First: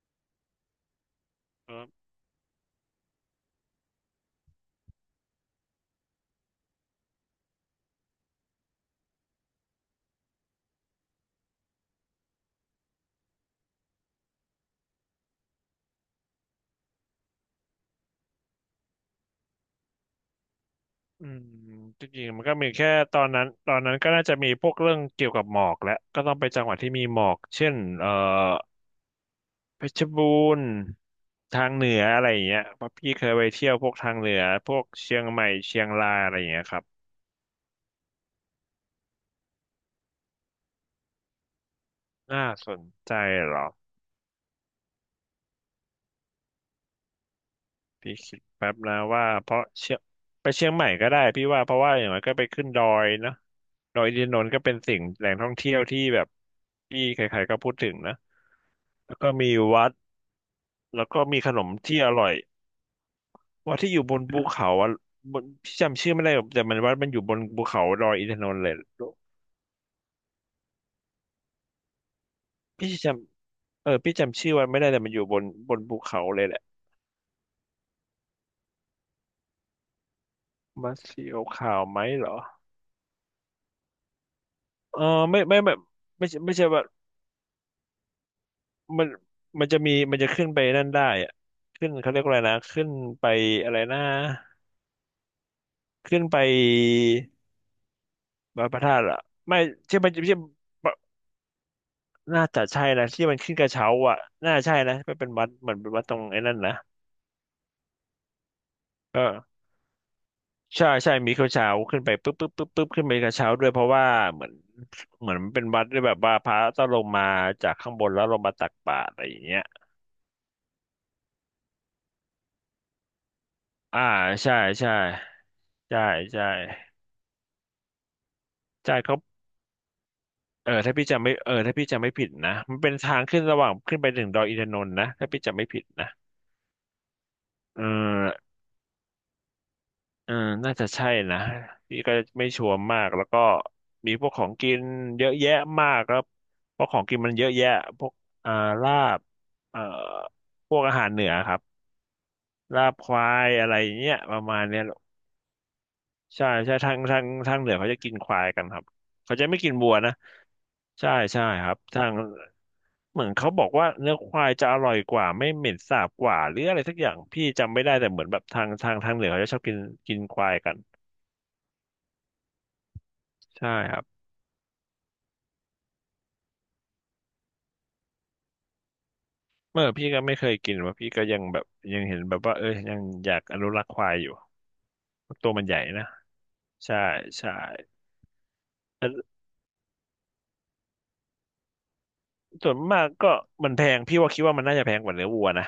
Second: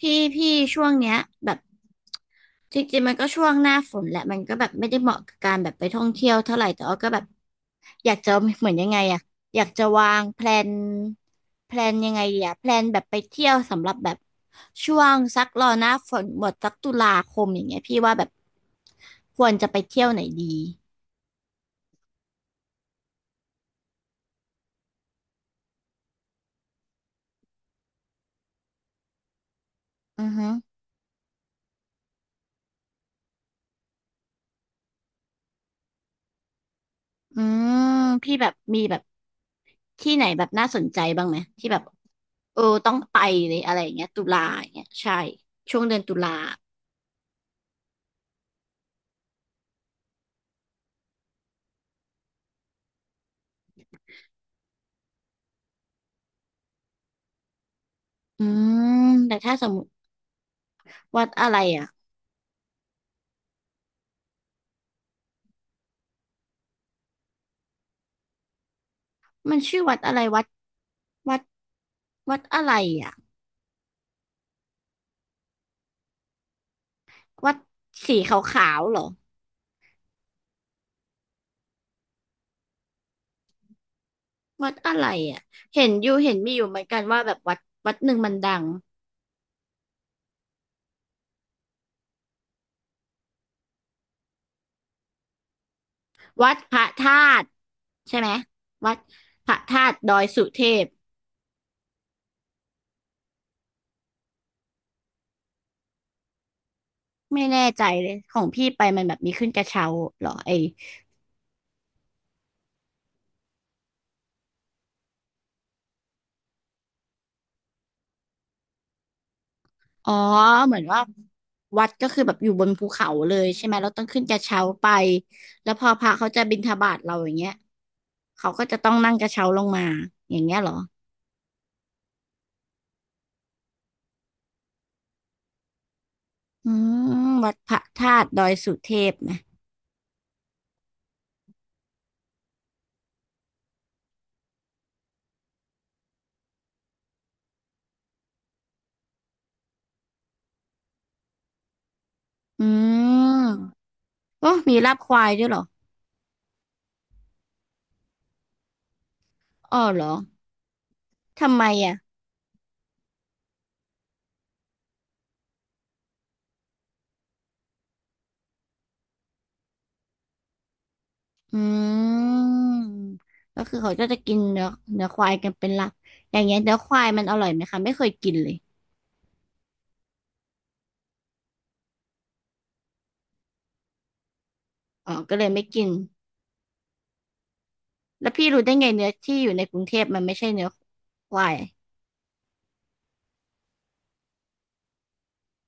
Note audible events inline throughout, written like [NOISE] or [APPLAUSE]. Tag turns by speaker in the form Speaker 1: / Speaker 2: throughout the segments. Speaker 1: พี่พี่ช่วงเนี้ยแบบ
Speaker 2: ครับ
Speaker 1: จริงๆมันก็ช่วงหน้าฝนแหละมันก็แบบไม่ได้เหมาะกับการแบบไปท่องเที่ยวเท่าไหร่แต่ว่าก็แบบอยากจะเหมือนยังไงอะอยากจะวางแพลนยังไงดีอะแพลนแบบไปเที่ยวสำหรับแบบช่วงสักรอหน้าฝนหมดสักตุลาคมอย่างเงี้ยพี่ว่าแบบควรจะไปเที่ยวไหนดี
Speaker 2: อืมจริงๆมันก็มีแค่ตอนนั้นก็น่าจะมีพวกเรื่องเกี่ยวกับหมอกแหละก็ต้องไปจังหวัดที่มีหมอกเช่นเพชรบู
Speaker 1: อือฮึ
Speaker 2: รณ์ทางเหนืออะไรอย่างเงี้ยเพราะพี่เคยไปเที่ยวพวกทางเหนือพวกเชียงใหม่เชียงรายอะไรอย่างเงี้ยครับ
Speaker 1: อืมพี่แบบมีแบบที่ไหนแบบน่าสนใจบ้างไหมที่แบบ
Speaker 2: น่า
Speaker 1: เออ
Speaker 2: สน
Speaker 1: ต้อง
Speaker 2: ใจ
Speaker 1: ไป
Speaker 2: เห
Speaker 1: เล
Speaker 2: ร
Speaker 1: ย
Speaker 2: อ
Speaker 1: อะไรอย่างเงี้ยตุลาอย่างเงี้ยใช่ช่วงเดือนตุลา
Speaker 2: พี่คิดแป๊บนะว่าเพราะเชียงไปเชียงใหม่ก็ได้พี่ว่าเพราะว่าอย่างไรก็ไปขึ้นดอยเนอะดอยอินทนนท์ก็เป็นสิ่งแหล่งท่องเที่ยวที่แบบที่ใครๆก็พูดถึงนะ
Speaker 1: อืม
Speaker 2: แล้วก็
Speaker 1: แต่
Speaker 2: มี
Speaker 1: ถ้าสมม
Speaker 2: วั
Speaker 1: ติ
Speaker 2: ด แล้วก็
Speaker 1: วัด
Speaker 2: มี
Speaker 1: อะ
Speaker 2: ข
Speaker 1: ไร
Speaker 2: นม
Speaker 1: อ่ะ
Speaker 2: ที่อร่อยว่าที่อยู่บนภูเขาอ่ะบนพี่จำชื่อไม่ได้หรอกแต่มันว่ามันอยู่บนภูเขาดอยอินทนนท์เลย
Speaker 1: มันชื่อวัดอะไรวัดวัดอะไร
Speaker 2: พี่จ
Speaker 1: อ่ะ
Speaker 2: พี่จำชื่อวันไม่ได้แต่มันอยู่บนบนภูเขาเลยแหละ
Speaker 1: วัดสีขาวๆเหรอ
Speaker 2: มาเสียวขาวไหมเหรอ
Speaker 1: วัดอะ
Speaker 2: เออ
Speaker 1: ไรอ่ะ
Speaker 2: ไม่ไม่ไม่
Speaker 1: เห็นอยู่
Speaker 2: ไม่
Speaker 1: เห็น
Speaker 2: ใช่
Speaker 1: มี
Speaker 2: ไม่
Speaker 1: อ
Speaker 2: ใช่
Speaker 1: ยู่เหมื
Speaker 2: ว่า
Speaker 1: อนกันว่าแบบวัดหนึ่งมันดัง
Speaker 2: มันมันจะมีมันจะขึ้นไปนั่นได้อะขึ้นเขาเรียกว่าอะไรนะขึ้นไปอะไรนะขึ้นไป
Speaker 1: วัดพระธาตุใช่ไหม
Speaker 2: พระ
Speaker 1: วั
Speaker 2: ธา
Speaker 1: ด
Speaker 2: ตุเหรอ
Speaker 1: พระ
Speaker 2: ไม่
Speaker 1: ธาตุ
Speaker 2: ใช่ไม่
Speaker 1: ดอ
Speaker 2: ใช่
Speaker 1: ย
Speaker 2: ไม่ใช่
Speaker 1: สุเทพ
Speaker 2: น่าจะใช่นะที่มันขึ้นกระเช้าอ่ะน่าใช่นะมันเป็นวัดเหมือนเป็นวัดตรงไอ้นั่นนะ
Speaker 1: ไม่แน่ใจเลยของพี่ไปมันแบบมีขึ้น
Speaker 2: เออ
Speaker 1: กระเช้าเหรอไอ
Speaker 2: ใช่ใช่มีกระเช้าขึ้นไปปุ๊บปุ๊บปุ๊บปุ๊บขึ้นไปกระเช้าด้วยเพราะว่าเหมือนเหมือนมันเป็นวัดด้วยแบบว่าพระต้องลงมาจากข้างบนแล้วลงมาตักบาตรอะไรอย่างเงี้ย
Speaker 1: อ๋อเหมือนว่าวัดก็คือแบบอยู่บนภูเขาเลยใช่ไหมเรา
Speaker 2: อ่า
Speaker 1: ต้องขึ้นกระ
Speaker 2: ใช่
Speaker 1: เช้าไป
Speaker 2: ใช่
Speaker 1: แล้วพอ
Speaker 2: ใช่
Speaker 1: พระเขาจะ
Speaker 2: ใช่
Speaker 1: บิณฑบาตเราอย่างเงี้ยเขาก็จะต้อ
Speaker 2: ใช่
Speaker 1: งนั่ง
Speaker 2: เขา
Speaker 1: กระเช้าลงมาอย่างเงี้ยเหรอ
Speaker 2: ถ้าพี่จำไม่ผิดนะมันเป็นทางขึ้นระหว่างขึ้นไปถึงดอยอินทนนท์นะถ้าพี่จำไม่ผิดนะ
Speaker 1: อืมวัดพระ
Speaker 2: เออ
Speaker 1: ธาตุดอยสุเทพนะ
Speaker 2: น่าจะใช่นะพี่ก็ไม่ชัวร์มากแล้วก็มีพวกของกินเยอะแยะมากครับเพราะของกินมันเยอะแยะพวกอ่าลาบเอ่อพวกอาหารเหนือครับ
Speaker 1: อื
Speaker 2: ลาบควา
Speaker 1: ม
Speaker 2: ยอะไรอย่างเงี้ยประ
Speaker 1: โอ้
Speaker 2: มาณ
Speaker 1: มี
Speaker 2: เนี้ยห
Speaker 1: ลา
Speaker 2: ร
Speaker 1: บ
Speaker 2: อก
Speaker 1: ควายด้วยเหรอ
Speaker 2: ใช่ใช่ทางเหนือเขาจะกินควายกันครับเขาจะไม่กิน
Speaker 1: อ๋อ
Speaker 2: วัว
Speaker 1: เหรอ
Speaker 2: นะใช่ใช่
Speaker 1: ทำไม
Speaker 2: ครับ
Speaker 1: อ่ะ
Speaker 2: ทางเหมือนเขาบอกว่าเนื้อควายจะอร่อยกว่าไม่เหม็นสาบกว่าหรืออะไรสักอย่างพี่จำไม่ได้แต่เหมือนแบบทางเหนือเขาจะชอบกินกินควายกัน
Speaker 1: อืมก็
Speaker 2: ใช่
Speaker 1: คือเขา
Speaker 2: ครั
Speaker 1: ก็
Speaker 2: บ
Speaker 1: จะกินเนื้อควายกันเป็นหลักอย่างเงี้ยเนื้อควายมันอร่อยไหมคะไม่เคยกินเลย
Speaker 2: เมื่อพี่ก็ไม่เคยกินว่าพี่ก็ยังแบบยังเห็นแบบว่าเออยังอยากอนุรักษ์ควายอยู่
Speaker 1: อ๋อก็เลย
Speaker 2: ตัว
Speaker 1: ไม่
Speaker 2: มันใหญ่
Speaker 1: กิน
Speaker 2: นะใช่ใช่
Speaker 1: แล้วพี่รู้ได้ไงเนื้อ
Speaker 2: แต่
Speaker 1: ที่อยู่ในกรุงเทพมันไม่ใช่เนื้อควาย
Speaker 2: ส่วนมากก็มันแพงพี่ว่าคิดว่ามันน่าจะแพงกว่าเนื้อวัวนะ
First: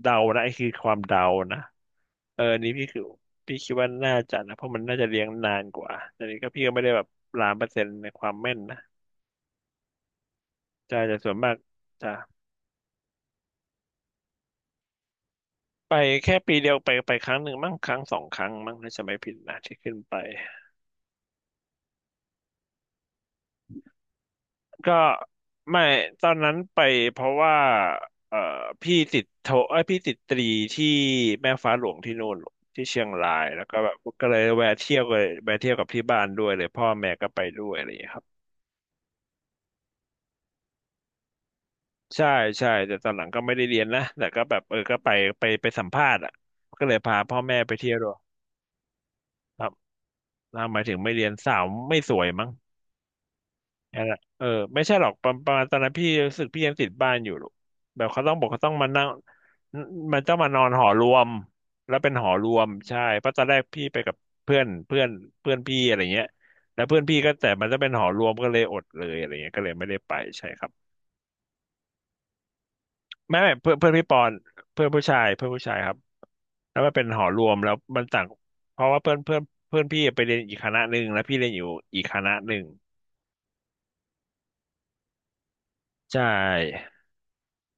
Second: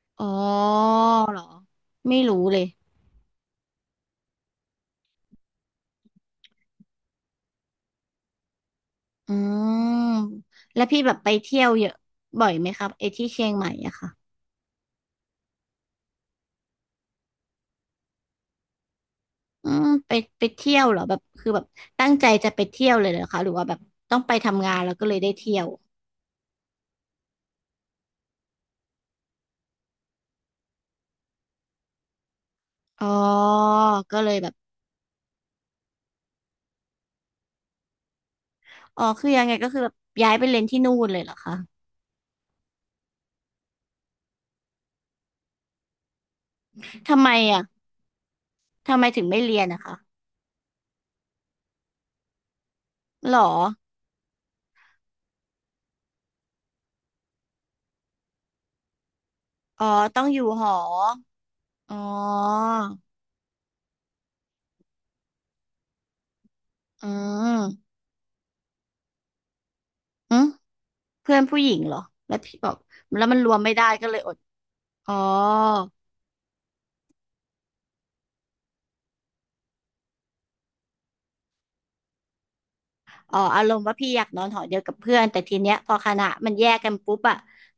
Speaker 2: เดา
Speaker 1: อ๋อ
Speaker 2: นะไอ้คือความเดา
Speaker 1: เหรอ
Speaker 2: นะ
Speaker 1: ไม่รู้
Speaker 2: เออ
Speaker 1: เล
Speaker 2: อัน
Speaker 1: ย
Speaker 2: นี้พี่คือพี่คิดว่าน่าจะนะเพราะมันน่าจะเลี้ยงนานกว่าแต่นี้ก็พี่ก็ไม่ได้แบบล้านเปอร์เซ็นต์ในความแม่นนะ
Speaker 1: อืมแล้ว
Speaker 2: ใช่
Speaker 1: พี่แบ
Speaker 2: แต่
Speaker 1: บไป
Speaker 2: ส่วนมาก
Speaker 1: เที่ยวเยอะ
Speaker 2: จะ
Speaker 1: บ่อยไหมครับไอ้ที่เชียงใหม่อะค่ะ
Speaker 2: ไปแค่ปีเดียวไปครั้งหนึ่งมั้งครั้งสองครั้งมั้งถ้าจะไม่ผิดนะ
Speaker 1: อื
Speaker 2: ที่
Speaker 1: ม
Speaker 2: ขึ้น
Speaker 1: ไป
Speaker 2: ไป
Speaker 1: ไปเที่ยวเหรอแบบคือแบบตั้งใจจะไปเที่ยวเลยเหรอคะหรือว่าแบบต้องไปทำงานแล้
Speaker 2: ก็
Speaker 1: วก็เลยได้เที่ยว
Speaker 2: ไม่ตอนนั้นไปเพราะว่าเอ่อพี่ติดโทเอ้ยพี่ติดตรีที่แม่ฟ้าหลวงที่นู่นที่เชี
Speaker 1: อ๋
Speaker 2: ย
Speaker 1: อ
Speaker 2: งรายแล้วก็แบบ
Speaker 1: ก็
Speaker 2: ก็
Speaker 1: เลย
Speaker 2: เลย
Speaker 1: แบบ
Speaker 2: แวะเที่ยวเลยแวะเที่ยวกับที่บ้านด้วยเลยพ่อแม่ก็ไปด้วยอะไรอย่างเงี้ยครับ
Speaker 1: อ๋อคือยังไงก็คือแบบย้ายไปเรียนที่นู่นเลยเหรอคะ
Speaker 2: ใช่ใช่แต่ตอนหลังก็ไม่ได้เรียนนะแต่ก็แบบเออก็ไปไปสัมภาษณ์อ่ะก็เลยพา
Speaker 1: ทำไม
Speaker 2: พ่อแม่
Speaker 1: อะ
Speaker 2: ไปเที่ยวด้วย
Speaker 1: ทำไมถึงไม่เรี
Speaker 2: ค
Speaker 1: ยน
Speaker 2: รับ
Speaker 1: นะคะ
Speaker 2: นะหมายถึงไม่เรียนสาวไม่สวยมั้ง
Speaker 1: หรอ
Speaker 2: นั่นแหละเออไม่ใช่หรอกประมาณตอนนั้นพี่รู้สึกพี่ยังติดบ้านอยู่หรอกแบบเขาต้องบอกเขาต้องมานั่ง
Speaker 1: อ๋อ
Speaker 2: มั
Speaker 1: ต้อ
Speaker 2: น
Speaker 1: ง
Speaker 2: ต้อ
Speaker 1: อ
Speaker 2: ง
Speaker 1: ยู่
Speaker 2: มาน
Speaker 1: ห
Speaker 2: อน
Speaker 1: อ
Speaker 2: หอรวม
Speaker 1: อ๋
Speaker 2: แล้
Speaker 1: อ
Speaker 2: วเป็นหอรวมใช่เพราะตอนแรกพี่ไปกับเพื่อนเพื่อนเพื่อนพี่อะไรเงี้ยแล้วเพื่อ
Speaker 1: อื
Speaker 2: นพี่ก็แต่มันจะ
Speaker 1: ม
Speaker 2: เป็นหอรวมก็เลยอดเลยอะไรเงี้ยก็เลยไม่ได้ไป
Speaker 1: อืม
Speaker 2: ใช่ครับ
Speaker 1: เพื่อนผู้หญิงเหรอแล้วพี่บอกแล้วมั
Speaker 2: ไม่
Speaker 1: นร
Speaker 2: ไม่
Speaker 1: วม
Speaker 2: เพื่
Speaker 1: ไม่
Speaker 2: อน
Speaker 1: ได้
Speaker 2: เพื่อนพี่
Speaker 1: ก็
Speaker 2: ป
Speaker 1: เลย
Speaker 2: อ
Speaker 1: อ
Speaker 2: น
Speaker 1: ด
Speaker 2: เพื่อนผู้
Speaker 1: อ๋อ
Speaker 2: ชายเพื่อนผู้ชายครับแล้วมันเป็นหอรวมแล้วมันต่างเพราะว่าเพื่อนเพื่อนเพื่อนพี่ไปเรียนอีกคณะหนึ่งแล้วพี่เรียนอยู่อีกคณะหนึ่ง
Speaker 1: อ๋ออารมณ์ว่าพี่อยากนอนหอเดียวกับเพื่อนแต่ทีเนี้ยพอค
Speaker 2: ใช
Speaker 1: ณะมันแยก
Speaker 2: ่
Speaker 1: กันปุ๊บอะ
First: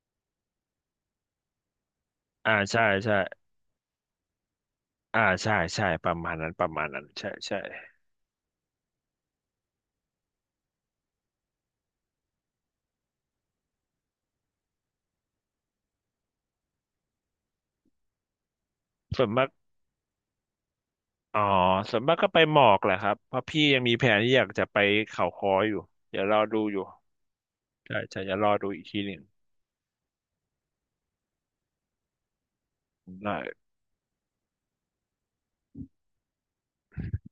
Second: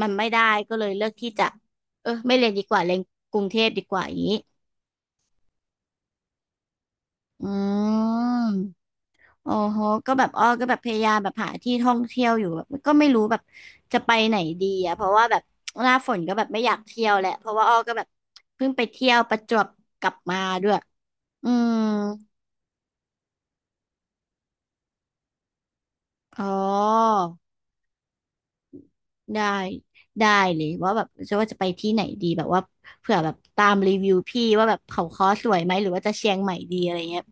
Speaker 1: มันไม่ได้ก็เลยเลือกที่จะเออไม่เรีย
Speaker 2: อ่า
Speaker 1: นดีกว่า
Speaker 2: ใช่
Speaker 1: เรียน
Speaker 2: ใช่
Speaker 1: กรุงเทพดีกว่าอย่างนี้
Speaker 2: อ่าใช่ใช่ประมาณนั้นประมาณนั้นใช่
Speaker 1: อื
Speaker 2: ใช่
Speaker 1: มโอ้โหก็แบบอ้อก็แบบพยายามแบบหาที่ท่องเที่ยวอยู่แบบก็ไม่รู้แบบจะไปไหนดีอะเพราะว่าแบบหน้าฝนก็แบบไม่อยากเที่ยวแหละเพราะว่าอ้อก็แบบเพิ่งไปเที่ยว
Speaker 2: ส่วน
Speaker 1: ประ
Speaker 2: มาก
Speaker 1: จวบกลับมาด้วย
Speaker 2: อ๋อ
Speaker 1: อืม
Speaker 2: ส่วนมากก็ไปหมอกแหละครับเพราะพี่ยังมีแผนที่อยากจะไปเขาค้ออยู่เดี๋ยวรอ
Speaker 1: อ๋อ
Speaker 2: ดูอยู่ใช่ใช่เดี๋ยวรอดูอีกทีหนึ่ง
Speaker 1: ได้ได้เลยว่าแบบจะว่าจะไปที่ไหนดีแบบว่าเผื่อแบ
Speaker 2: ได้
Speaker 1: บตามรีวิวพี่ว่าแบบเขาค้อสวยไหมหรือว่าจะเชียงใหม่ดีอะไรเงี้ย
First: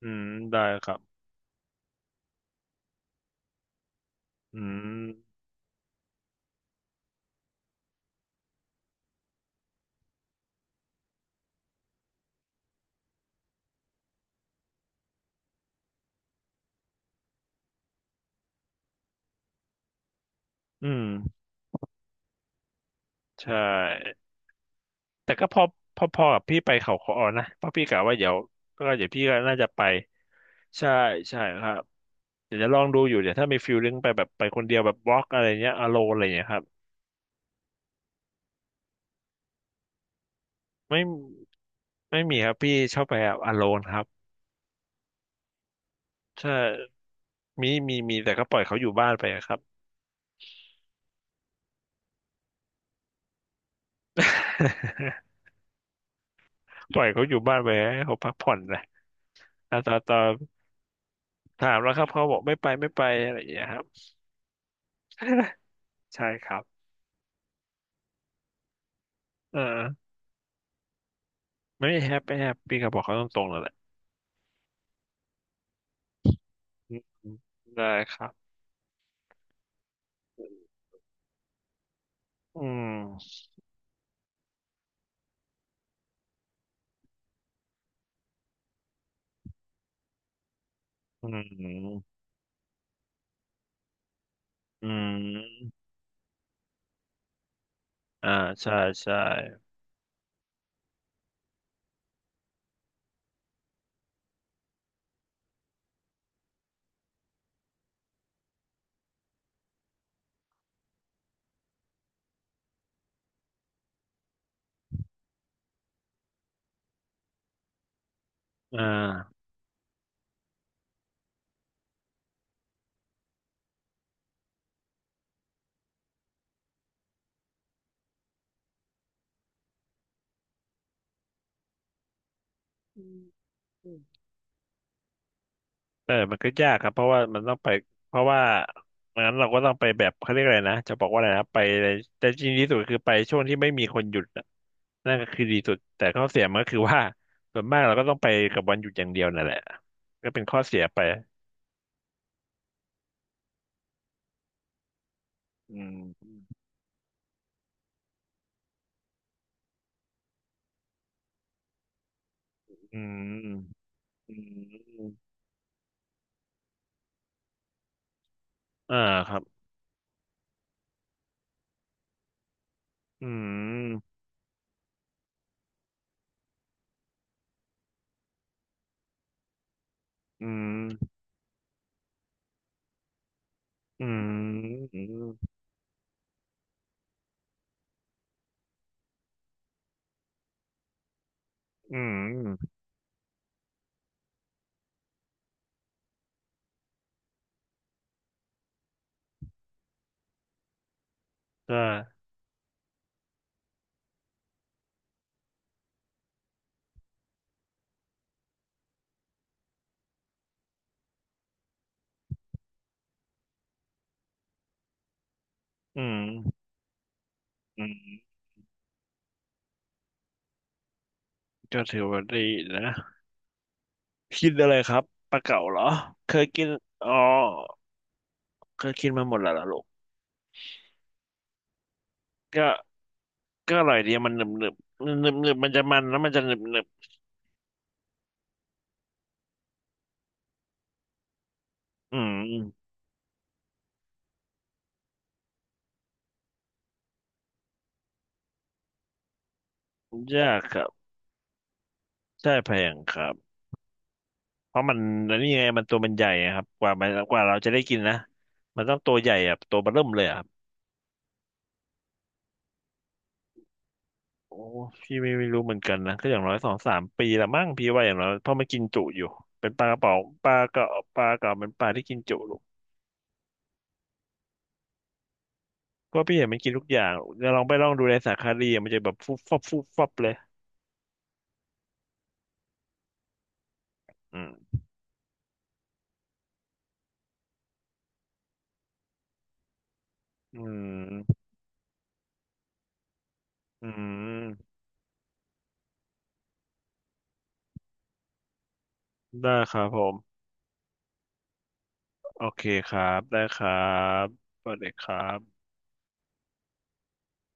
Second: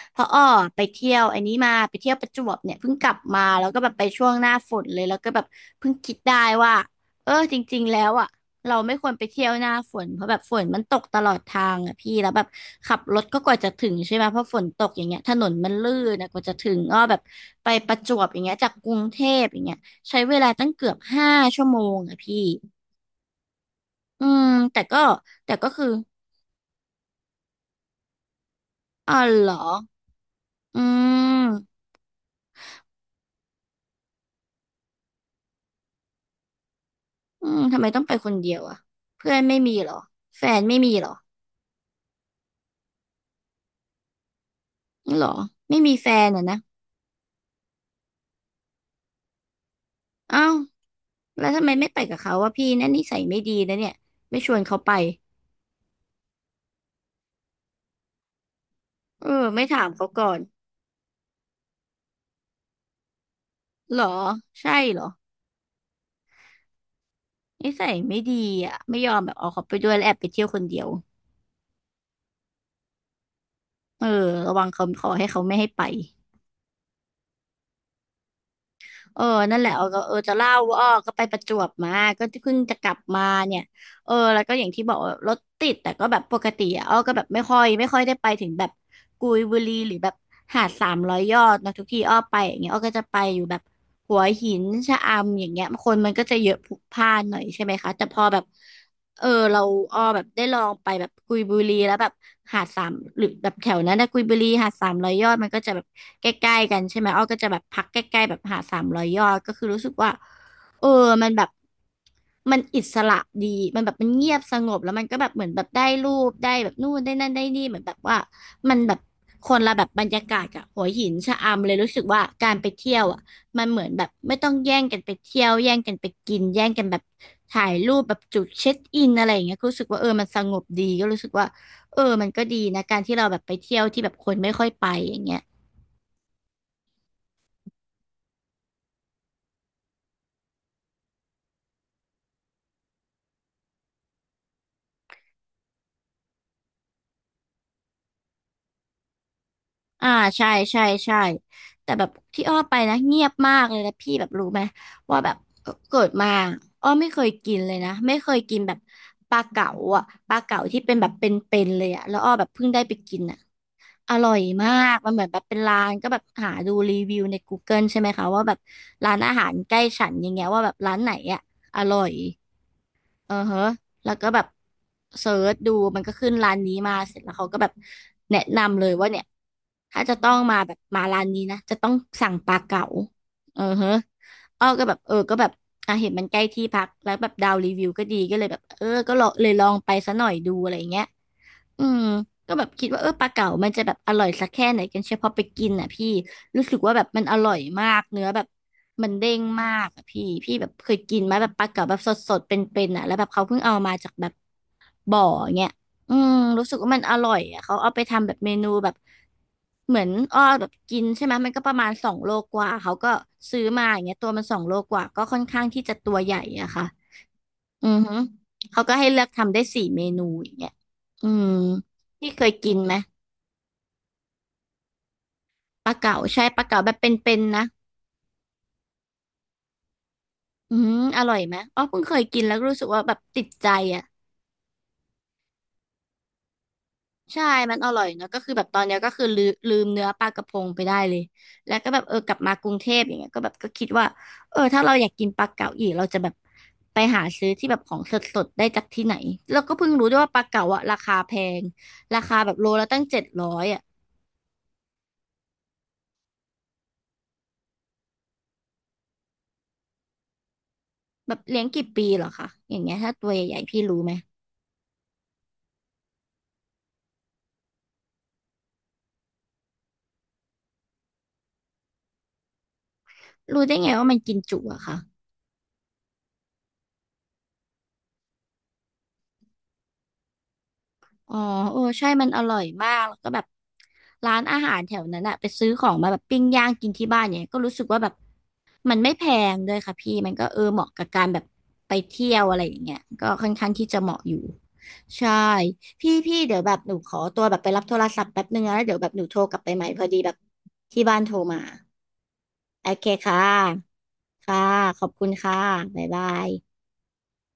Speaker 2: อื
Speaker 1: เพ
Speaker 2: ม
Speaker 1: ราะอ้อ
Speaker 2: ได้
Speaker 1: ไป
Speaker 2: ครับ
Speaker 1: เที่ยวอันนี้มาไปเที่ยวประจวบเนี่ยเพิ่งกลับมาแล้วก็แบบไปช่วงหน้า
Speaker 2: อื
Speaker 1: ฝนเลยแล้วก็แบ
Speaker 2: ม
Speaker 1: บเพิ่งคิดได้ว่าเออจริงๆแล้วอ่ะเราไม่ควรไปเที่ยวหน้าฝนเพราะแบบฝนมันตกตลอดทางอ่ะพี่แล้วแบบขับรถก็กว่าจะถึงใช่ไหมเพราะฝนตกอย่างเงี้ยถนนมันลื่นนะกว่าจะถึงอ้อแบบไปประจวบอย่างเงี้ยจากกรุงเทพอย่างเงี้ย ใช้เวลาตั้งเกื
Speaker 2: อื
Speaker 1: อบ
Speaker 2: ม
Speaker 1: 5ชั่วโมงอะพี่
Speaker 2: ใช่
Speaker 1: อืมแต่ก็
Speaker 2: แต่ก็
Speaker 1: แต่
Speaker 2: พอ
Speaker 1: ก็คือ
Speaker 2: พอกับพี่ไปเขาค้อนะเพราะพี่กะว่าเดี๋ยวก็เดี๋ยว
Speaker 1: อ๋อ
Speaker 2: พี่ก็
Speaker 1: เหรอ
Speaker 2: น่าจะไป
Speaker 1: อื
Speaker 2: ใช่ใช่ครั
Speaker 1: ม
Speaker 2: บเดี๋ยวจะลองดูอยู่เดี๋ยวถ้ามีฟิลลิ่งไปแบบไปคนเดียวแบบบล็อกอะไรเงี้ยอโลนอะไรเงี้ยครับ
Speaker 1: อืมทำไมต้องไปคนเดียวอะเพื่อนไม่มีเหรอแฟนไม่มี
Speaker 2: ไม่
Speaker 1: เหรอ
Speaker 2: ไม่มีครับพี่ชอบไปแบบอโลนครับ
Speaker 1: เหรอไม่มีแฟนอะ
Speaker 2: ใช่
Speaker 1: นะ
Speaker 2: มีมีมีแต่ก็ปล่อยเขาอยู่บ้านไปอะครับ
Speaker 1: อ้าวแล้วทำไมไม่ไปกับเขาวะพี่นั่นนิสัยไม่ดีนะเนี่ยไม่ชวนเขาไป
Speaker 2: [LAUGHS] ปล่อยเขาอยู่บ้านไปให้เขาพักผ่อนนะ
Speaker 1: เออไม่
Speaker 2: อ่ะ
Speaker 1: ถาม
Speaker 2: ตอน
Speaker 1: เขา
Speaker 2: ตอ
Speaker 1: ก่อ
Speaker 2: น
Speaker 1: น
Speaker 2: ถามแล้วครับเขาบอกไม่ไปไม่ไปอะไรอย่างเงี้ยครับ
Speaker 1: เหรอใช่เหรอ
Speaker 2: [LAUGHS] ใช่ครับ
Speaker 1: นิสัยไม่ดีอะไม่ยอมแบบเอา
Speaker 2: เอ
Speaker 1: เขาไปด้วยแล้ว
Speaker 2: อ
Speaker 1: แอบไปเที่ยวคนเดียว
Speaker 2: ไม่แฮปไม่แฮปปี้ครับบอกเขาตรงๆเลยแหละ
Speaker 1: เออระวังเขาขอให้เขาไม่ให้ไป
Speaker 2: อืมได้ครับ
Speaker 1: เออนั่นแหละเออก็เออจะเล่าว่าอ้อก็ไปประจวบมา ก็เพิ่ง
Speaker 2: อื
Speaker 1: จะกลั
Speaker 2: ม
Speaker 1: บมาเนี่ยเออแล้วก็อย่างที่บอกว่ารถติดแต่ก็แบบปกติอะอ้อก็แบบไม่ค่อยได้ไปถึงแบบกุยบุรีหรือแบบหาด300
Speaker 2: อื
Speaker 1: ยอดเนอะทุกที่
Speaker 2: ม
Speaker 1: อ้อไปอย่างเงี้ยอ้อก็จะไปอยู่แบบหัวหิน
Speaker 2: อื
Speaker 1: ชะอำอย่างเงี้ย
Speaker 2: ม
Speaker 1: คนมันก็จะเยอะพลุกพล่านหน่อยใช่ไหมคะแต่พอ
Speaker 2: อ่า
Speaker 1: แบบ
Speaker 2: ใช่ใช่
Speaker 1: เออเราแบบได้ลองไปแบบกุยบุรีแล้วแบบหาดสามหรือแบบแถวนั้นนะกุยบุรีหาดสามร้อยยอดมันก็จะแบบใกล้ๆกันใช่ไหมก็จะแบบพักใกล้ๆแบบหาดสามร้อยยอดก็คือรู้สึกว่าเออมันแบบมันอิสระดีมันแบบมันเงียบสงบแล้วมันก็แบบเหมือนแบบได้รูปได้แบบนู่นได้นั่นได้นี่เหมือนแบบว่ามัน
Speaker 2: อ่
Speaker 1: แบบ
Speaker 2: า
Speaker 1: คนละแบบบรรยากาศกับหัวหินชะอำเลยรู้สึกว่าการไปเที่ยวอ่ะ มันเหมือนแบบไม่ต้องแย่งกันไปเที่ยวแย่งกันไปกินแย่งกันแบบถ่ายรูปแบบจุดเช็คอินอะไรอย่างเงี้ยก็รู้สึกว่ามันสงบดีก็รู้สึกว่ามันก็ดีนะการที่เราแบบไปเที่ยวที่แบบคนไม่ค่อยไปอย่างเงี้ย
Speaker 2: เออมันก็ยากครับเพราะว่ามันต้องไปเพราะว่างั้นเราก็ต้องไปแบบเขาเรียกอะไรนะจะบอกว่าอะไรนะไปในแต่จริงที่สุดคือไปช่วงที่ไม่มีคนหยุดน่ะนั่นก็คือดีสุด แต่ข้อเสียมันก็คือว่าส่วนมากเราก็ต้องไปกับวันหยุดอย่างเดียวนั่นแหละ
Speaker 1: อ่า
Speaker 2: ก็เป็น
Speaker 1: ใช่
Speaker 2: ข้อเสี
Speaker 1: ใช่
Speaker 2: ยไป
Speaker 1: ใช่แต่แบบที่ไปนะเงียบมากเลยนะพี่แบบรู้ไหมว่าแบบ
Speaker 2: อืม
Speaker 1: เกิดมาไม่เคยกินเลยนะไม่เคยกินแบบปลาเก๋าอ่ะปลาเก๋าที่เป็นแบบเป็นๆเลยอ่ะแล้วแบบเพิ่งได้ไป
Speaker 2: อื
Speaker 1: กินอ่ะ
Speaker 2: ม
Speaker 1: อร่อ
Speaker 2: อื
Speaker 1: ยมากมัน
Speaker 2: ม
Speaker 1: เหมือนแบบเป็นร้านก็แบบหาดูรีวิวใน Google ใช่ไหมคะว่าแบบ
Speaker 2: อ่า
Speaker 1: ร้าน
Speaker 2: ค
Speaker 1: อา
Speaker 2: รับ
Speaker 1: หารใกล้ฉันอย่างเงี้ยว่าแบบร้านไหนอ่ะอร่อย
Speaker 2: อื
Speaker 1: เออฮะแล้ว
Speaker 2: ม
Speaker 1: ก็แบบเสิร์ชดูมันก็ขึ้นร้านนี้มาเสร็จแล้วเขาก็แบบแนะนำเลยว่าเนี่ยถ้าจะต้อง
Speaker 2: อื
Speaker 1: มาแบบมา
Speaker 2: ม
Speaker 1: ร้านนี้นะจะต้องสั่งปลาเก๋าเออฮะ
Speaker 2: อืม
Speaker 1: ก็แบบ
Speaker 2: อื
Speaker 1: ก็แบ
Speaker 2: ม
Speaker 1: บอ่ะเห็นมันใกล้ที่พักแล้วแบบดาวรีวิวก็ดีก็เลยแบบก็ลองเลยลองไปซะหน่อยดูอะไรอย่างเงี้ย อื
Speaker 2: อื
Speaker 1: ม
Speaker 2: ม
Speaker 1: ก็แบบคิดว่าปลาเก๋ามันจะแบบอร่อยสักแค่ไหนกันเชียวพอไปกินอ่ะพี่รู้สึกว่าแบบมันอร่อยมากเนื้อแบบมันเด้งมากอ่ะพี่แบบเคยกินไหมแบบปลา
Speaker 2: ก็
Speaker 1: เก๋าแบบสดๆเป็นๆอ่ะแล้วแบบเขาเพิ่งเอามาจากแบบบ่อเงี้ยอืมรู้สึกว่ามันอร่อยอ่ะเขาเอาไปทำแบบเมนูแบบเหมือนแบบกินใช่ไหมมันก็ประมาณสองโลกว่าเขาก็ซื้อมาอย่างเงี้ยตัวมันสองโลกว่าก็ค่อนข้างที่จะ
Speaker 2: อื
Speaker 1: ตั
Speaker 2: ม
Speaker 1: วใหญ่อะค่ะ
Speaker 2: อื
Speaker 1: อื
Speaker 2: ม
Speaker 1: อฮึเขาก็ให้เลือกทำได้4 เมนูอย่างเงี้ยอืม
Speaker 2: ก็ถือว่า
Speaker 1: ที่
Speaker 2: ดี
Speaker 1: เคยกิน
Speaker 2: นะ
Speaker 1: ไหม
Speaker 2: กินอะไรครับปลาเก๋าเหรอ
Speaker 1: ปลาเก๋า
Speaker 2: เค
Speaker 1: ใช่
Speaker 2: ย
Speaker 1: ป
Speaker 2: กิ
Speaker 1: ลา
Speaker 2: น
Speaker 1: เก๋าแบบเ
Speaker 2: อ๋อ
Speaker 1: ป็นๆนะ
Speaker 2: เคยกินมาหมดแล้วเหรอลูก
Speaker 1: อืมอร่อยไหมอ๋อเพิ่งเคยกินแล้ว
Speaker 2: ก็
Speaker 1: รู้สึกว่าแบบติดใจ
Speaker 2: ก็อร่อย
Speaker 1: อ่ะ
Speaker 2: ดีมันหนึบหนึบหนึบหนึบมันจะมันแล้วมันจะหนึบหนึบ
Speaker 1: ใช่ มันอร่อยเนาะก็คือแบบตอนเนี้ยก็คือลืมเนื้อปลากระพงไปได้เลย แล้วก็แบบ
Speaker 2: อื
Speaker 1: กลับมากรุงเท
Speaker 2: ม
Speaker 1: พอย่างเงี้ยก็แบบก็คิดว่าถ้าเราอยากกินปลาเก๋าอีกเราจะแบบไปหาซื้อที่แบบของสดๆได้จากที่ไหนแล้วก็เพิ่งรู้ด้วยว่าปลา
Speaker 2: ยาก
Speaker 1: เก๋า
Speaker 2: ค
Speaker 1: อะ
Speaker 2: รับ
Speaker 1: ราคาแพงราคาแบ
Speaker 2: ใช่
Speaker 1: บโล
Speaker 2: แพ
Speaker 1: ละ
Speaker 2: ง
Speaker 1: ตั้ง
Speaker 2: ค
Speaker 1: เจ็ด
Speaker 2: รับ
Speaker 1: ร้อยอ่ะ
Speaker 2: เพราะมันอันนี่ไงมันตัวมันใหญ่อะครับกว่ามันกว่าเราจะได้กินนะมันต้องตัวใหญ่อะตัวเบอเริ่มเลยอะครับ
Speaker 1: แบบเลี้ยงกี่ปีเหรอคะ อย่างเงี้ยถ้าตัวใหญ่ๆพี่รู้ไหม
Speaker 2: โอ้พี่ไม่ไม่รู้เหมือนกันนะก็อย่างน้อย2-3 ปีละมั้งพี่ว่าอย่างน้อยเพราะมันกินจุอยู่เป็นปลากระเป๋าปลากระปลาเก๋าเป็นปลาที่กินจุ
Speaker 1: รู้ได้ไงว่ามันกินจุอะคะ
Speaker 2: เพราะพี่เห็นมันกินทุกอย่างจะวลองไปลองดูในสารคดีอะมันจะแบบฟุบฟับฟุบฟับเลย
Speaker 1: อ๋อใช่มันอร่อยมากแล้วก็แบบร้าน
Speaker 2: อื
Speaker 1: อาหา
Speaker 2: ม
Speaker 1: รแถวนั้นอะไปซื้อของมาแบบปิ้งย่างกินที่บ้านเนี่ยก็รู้สึกว่าแบบมันไม่แพงด้วยค่ะพี่มันก็
Speaker 2: อื
Speaker 1: เหมาะกับการ
Speaker 2: ม
Speaker 1: แบบไปเที่ยวอะไรอย่างเงี้ยก็ค่อนข้างที่
Speaker 2: อื
Speaker 1: จะเหมาะอยู่
Speaker 2: ม
Speaker 1: ใช่พี่เดี๋ยวแบบหนูขอตัวแบบไปรับโทรศัพท์แป๊บนึงนะแล้วเดี๋ยวแบบหนูโทร
Speaker 2: ได้
Speaker 1: กลับไป
Speaker 2: ค
Speaker 1: ให
Speaker 2: รั
Speaker 1: ม่
Speaker 2: บผ
Speaker 1: พอดีแบบ
Speaker 2: ม
Speaker 1: ที่บ้านโทรมา
Speaker 2: โอเค
Speaker 1: โอ
Speaker 2: ครั
Speaker 1: เค
Speaker 2: บ
Speaker 1: ค่
Speaker 2: ได้ครั
Speaker 1: ะ
Speaker 2: บ
Speaker 1: ค่ะ
Speaker 2: สวัสดี
Speaker 1: ข
Speaker 2: ค
Speaker 1: อบ
Speaker 2: รั
Speaker 1: คุณค่ะ
Speaker 2: บ
Speaker 1: บ๊ายบาย